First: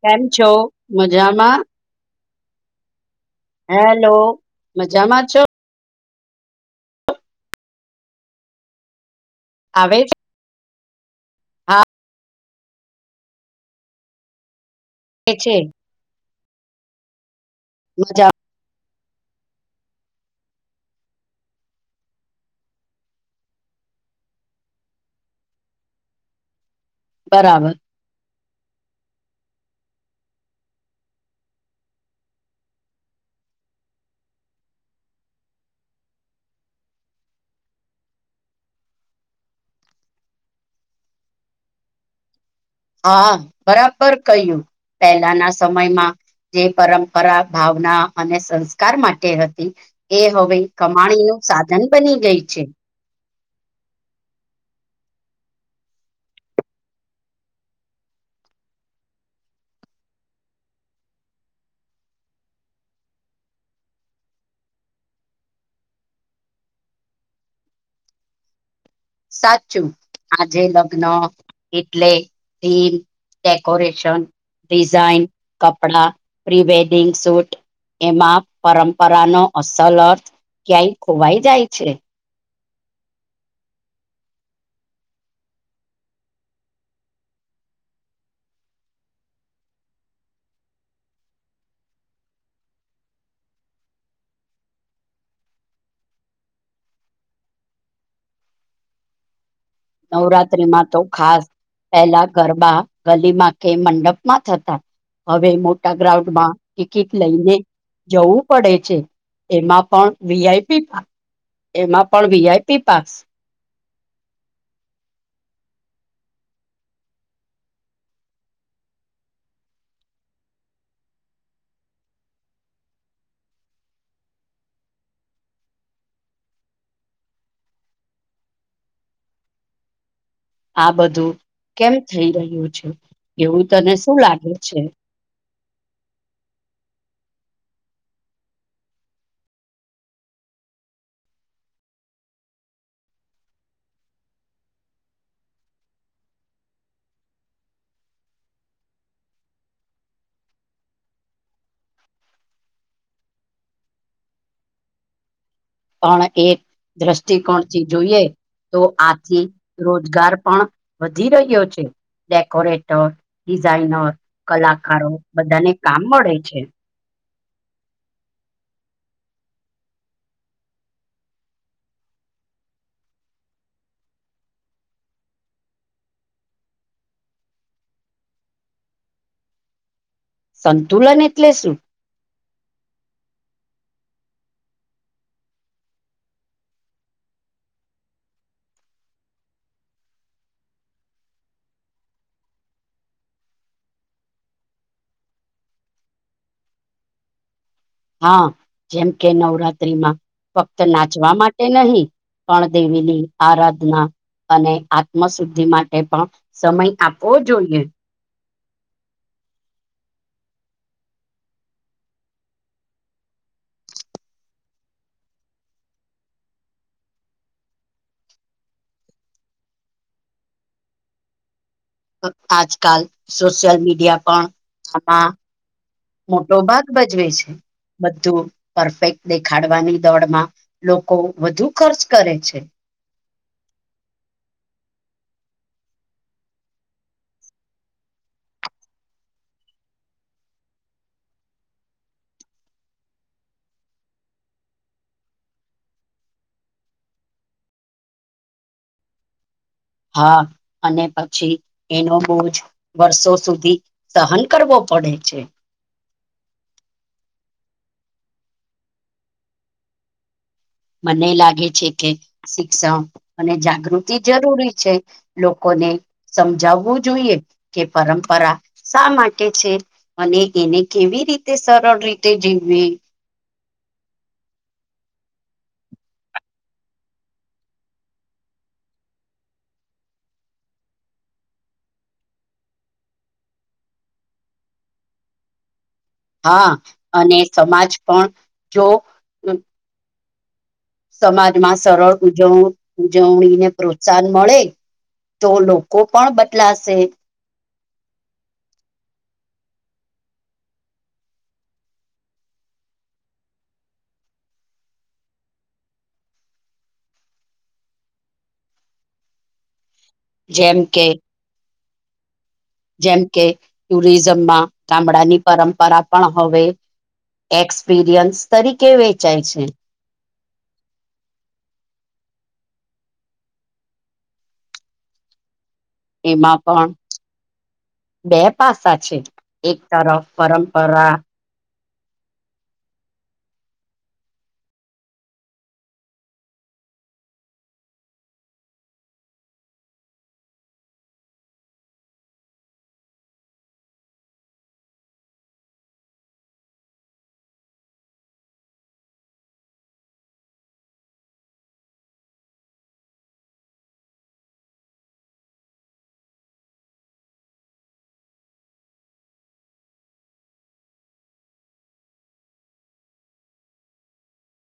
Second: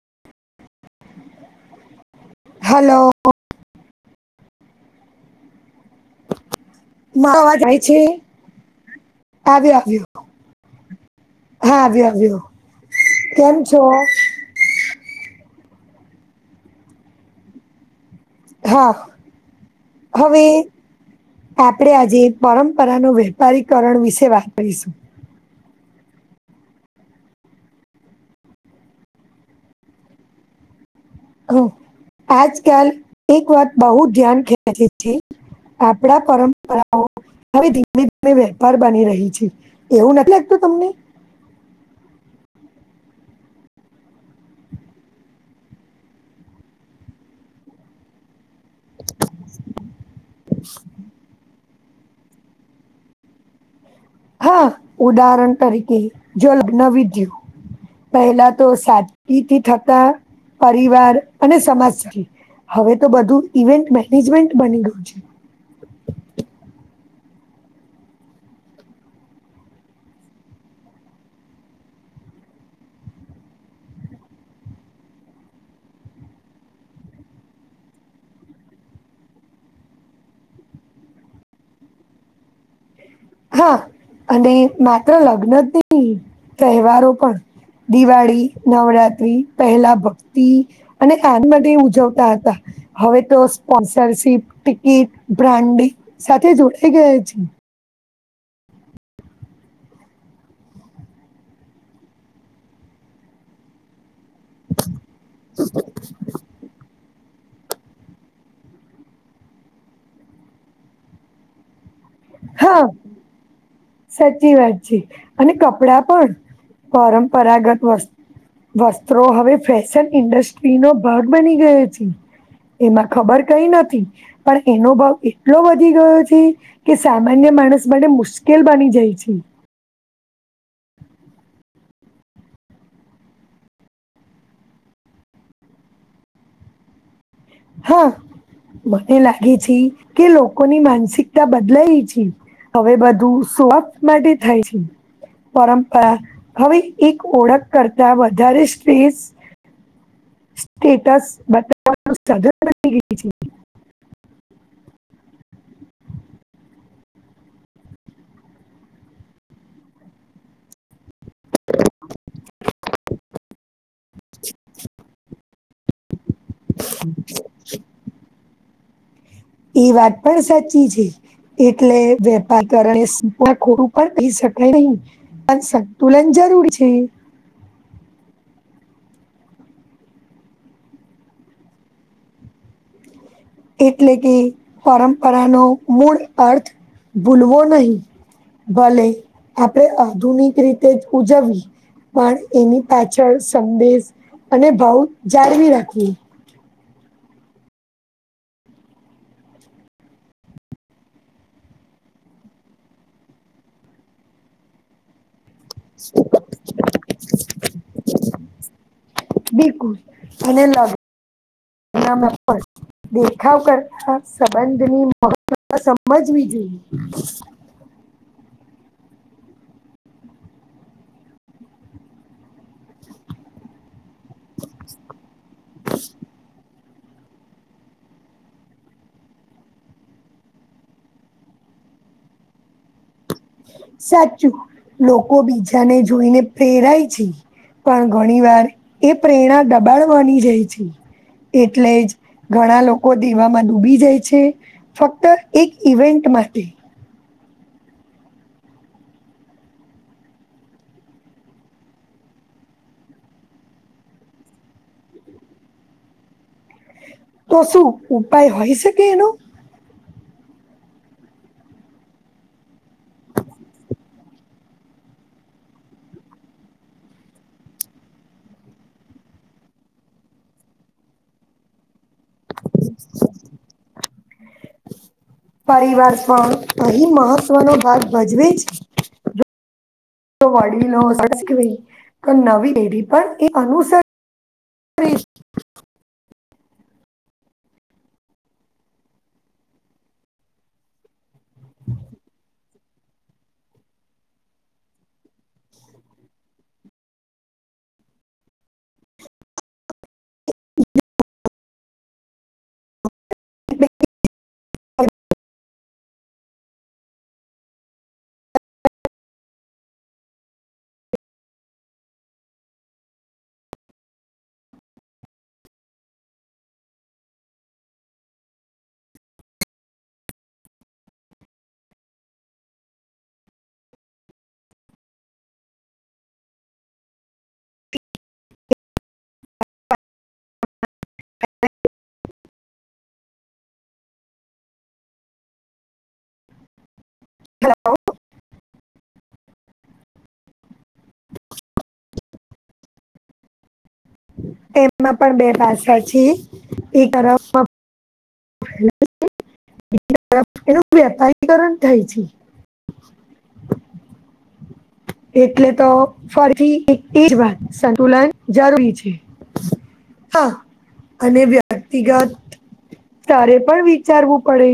કેમ છો મજામાં હલો હેલો મજામાં છો માવાજાય છે આવ્યો આવે આવ્યો છે હા વ્યો વ્યો્યો કેમ છો હ છે મજા હા હવે આપડણે આજે પરંપરાનું વેપારીકરણ વિશે વાત કરીશું બરાબર હ આજકાલ એક વાત બહુ ધ્યાન ખેંચે છે આપડા પરંપરાઓ હવે ધીમે ધીમે વેપાર બની રહી છે એવું નથી લાગતું તમને હા બરાબર કહ્યું પહેલાના સમયમાં જે પરંપરા ભાવના અને સંસ્ કાર માટે હતી એ હવે કમાણી નું સાધન બની ગઈ છે હા ઉદાહરણ તરીકે જોનવીધય્યું પહેલા તો સાચથી થતા પરિવાર અને સમાજથી હવે તો બધું ઇવેન્ટ મેનેજમેન્ટ બની ગયું છે સાચું આજે લગ્ન એટલે ીન ડેકોરેશન ડિઝઇન કપડા પ્રી વેડિંગ સૂટ એમાં પરંપરાનોો અસલ અર્થ ક્યાંય ખોવાઈ જાય છે હા અને માત્ર લગ્નની તહેવારો પણ દિવાળી નવરાત્રિ પહેલાં ભક્તિ અને કાન માટે ઉજવતા હતા હવે તો સ્પોન્સરશીપ ટિકિટ બ્રાન્ડ સાથે જોડાઈ ગયા છે નવરાત્રીમાં તો ખાસ પહેલા ગરબા ગલીમાં કે મંડપ માં થતા હવે મોટા ગ્રાઉન્ડ માં કિકિટ લઈને જવું પડે છે. એમાં પણ વીઆઈપી એમાં પણ વીઆઈપી હા પાસ સાચી વાત છે. અને કપડા પણ પરંપરાગત વસ્તુ વસ્ત્રો હવે ફેશન ઇન્ડસ્ટ્રીનોો ભાગ બની ગયો છે. એમાં ખબર કઈ નથી પણ એનો ભાવ એટલો વધી ગયો છે. કે સામાન્ય માણસ માટે મુશ્કેલ બની જાય છે. આ બધું કેમ થઈ રહ્યું છે એવું તને શું લાગે છે. હા મને લાગે છે. કે લોકોની માનસિકતા બદલાય છે. હવે બધું સોપ માટે થાય છે. પરંપરા હવે, એક ઓળખ કરતા વધારે સ્ટ્રીઝ સ્ટેટસ બતાવાનું સઘન બની ગય છે. પણ એક દ્રષ્ટિકોણથી જોઈએ તો આથી રોજગાર પણ વધી રહ્યો છે, ડેકોરેટર ડિઝાઇનર કલાકારો બધાને કામ મળે છે. હમ્મ એ વાત પણ સાચી છે. એટલે વેપાર કરને સ ખોડું પણ થઈ શકાય નહી અને સ તુલન જરૂરી છે. સંતુલન એટલે શું એટલે કે પરંપરાનો મૂળ અર્થ ભૂલવો નહી ભલે આપણેે આધુનિક રીતે જ ઉજવવી પણ એની પાછળ સંદેશ અને ભાવ જાળવી રાખવું હા, જેમ કે નવરાત્રીમાં ફક્ત નાચવા માટે નહી. પણણદેવીની આરાધના અને આત્મ શુદ્ધિ માટે પણ સમય આપવો જોઈએ બિલકુલ મને લાગે દેખાવ કરતા સંબંધની મહત્વતા સમજવી જોઈએ આજકાલ સોશિયલ મીડિયા પણ આમાં મોટો ભાગ ભજવે છે. બધું પરફેક્ટ દેખાડવાની દોડમાં લોકો વધુ ખર્ચ કરે છે. સાચું લોકો બીજાને જોઈને પ્રેરાય છે. પણ ઘણી વાર એ પ્રેરણા દબાણ માની જાય છે. એટલે જ ઘણા લોકો દેવામાં ડૂબી જાય છે. ફક્ત એક ઈવેન્ટ માસ્તી હા અને પછી એનો બોજ વર્ષો સુધી સહન કરવો પડે છે. તો શું ઉપાય હોય શકે એનો મને લાગે છે કે શિક્ષણ અને જાગૃતિ જરૂરી છે. લોકોને સમજાવવું જોઈએ કે પરંપરા શા માટે છે. અને એને કેવી રીતે સરળ રીતે જીવીવી પરિવાર પણ અહીં મહત્વનોો ભાગ ભજવેજ વડીલો તો નવી એેરી પર અનુસર હા, અને સમાજ પણ જો સમાજમાં સરળ ઉજવ ઉજવણી ને પ્રોત્સાહન મળે તો લોકો પણ બદલાશે જેમ કે જેમ કે ટુરિઝમમાં ગામડાની પરંપરા પણ હવે એક્સપિરિયન્સ તરીકે વેચાય છે. એમાં પણ બે પાસા છે એક તરફ પરંપરા [inaudible] હલો! એમાં પણ બે ભાષા છે એ તરફ એનું વેપારીકરણ થાય છે. એટલે તો ફરીથી એ જ વાત સંતુલન જરૂરી છે. હા અને વ્યક્તિગત તારે પણ વિચારવું પડે.